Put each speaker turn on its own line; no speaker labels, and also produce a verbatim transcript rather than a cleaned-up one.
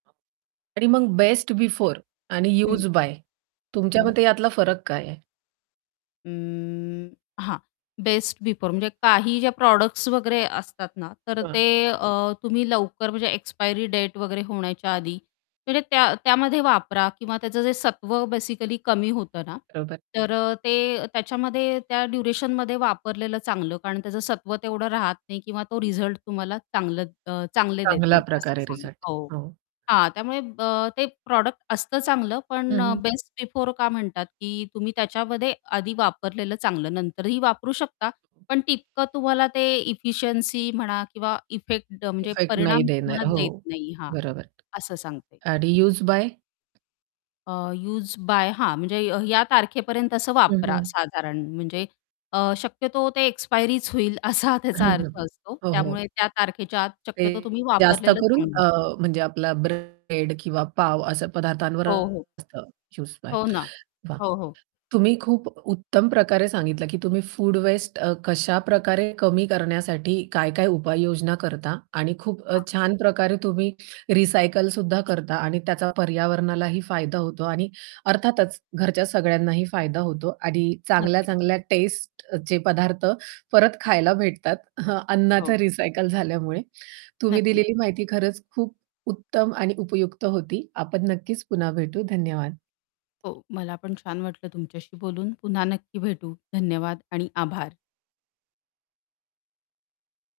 आणि मग best before आणि
हं.
यूज बाय तुमच्या
हं.
मते यातला फरक काय आहे?
उम, हां. बेस्ट बिफोर म्हणजे काही ज्या प्रॉडक्ट्स वगैरे असतात ना, तर
[unintelligible]
ते
हां.
अ, तुम्ही लवकर म्हणजे एक्सपायरी डेट वगैरे होण्याच्या आधी म्हणजे त्या त्यामध्ये वापरा किंवा त्याचं जे सत्व बेसिकली कमी होतं ना,
[unintelligible]
तर अ, ते त्याच्यामध्ये त्या ड्युरेशनमध्ये वापरलेलं चांगलं. कारण त्याचं सत्व तेवढं राहत नाही किंवा तो रिझल्ट तुम्हाला चांगलं अ, चांगले देत
चांगल्या
नाही असं
प्रकारे
सांग
रिझल्ट.
हो.
हो.
हां, त्यामुळे अ, ते प्रॉडक्ट असतं चांगलं
हं,
पण अ,
हं.
बेस्ट बिफोर का म्हणतात, की तुम्ही त्याच्यामध्ये आधी वापरलेलं चांगलं नंतरही वापरू शकता पण तितकं तुम्हाला ते एफिशियन्सी म्हणा किंवा इफेक्ट म्हणजे
इफेक्ट नाही
परिणाम तुम्हाला
देणार. हो,
देत नाही हा,
बरोबर.
असं सांगता येईल
अडी
त्याच्यामध्ये.
Used by?
अ, यूज बाय हां, म्हणजे या तारखेपर्यंत असं
हं,
वापरा
हं.
साधारण म्हणजे अ, शक्यतो ते एक्सपायरीच होईल असा त्याचा
हां, हां.
अर्थ असतो.
हो, हो.
त्यामुळे त्या तारखेच्या आत
ते
शक्यतो तुम्ही
जास्त
वापरलेलं
करून
चांगलं.
अ, म्हणजे आपला ब्रेड किंवा पाव अशा पदार्थांवर
हो, हो.
असतं यूज्ड बाय.
हो ना.
वाह,
हो, हो.
तुम्ही खूप उत्तम प्रकारे सांगितलं, की तुम्ही फूड वेस्ट अ, कशा प्रकारे कमी करण्यासाठी काय-काय उपाययोजना करता आणि खूप अ,
हां.
छान प्रकारे तुम्ही रिसायकल सुद्धा करता आणि त्याचा पर्यावरणालाही फायदा होतो आणि अर्थातच घरच्या सगळ्यांनाही फायदा होतो आणि
नक्कीच.
चांगल्या-चांगल्या टेस्टचे पदार्थ परत खायला भेटतात. अन्नाचं
हो.
रिसायकल झाल्यामुळे. तुम्ही
नक्कीच.
दिलेली माहिती खरंच खूप उत्तम आणि उपयुक्त होती. आपण नक्कीच पुन्हा भेटू. धन्यवाद.
हो, मला पण छान वाटलं तुमच्याशी बोलून. पुन्हा नक्की भेटू. धन्यवाद आणि आभार.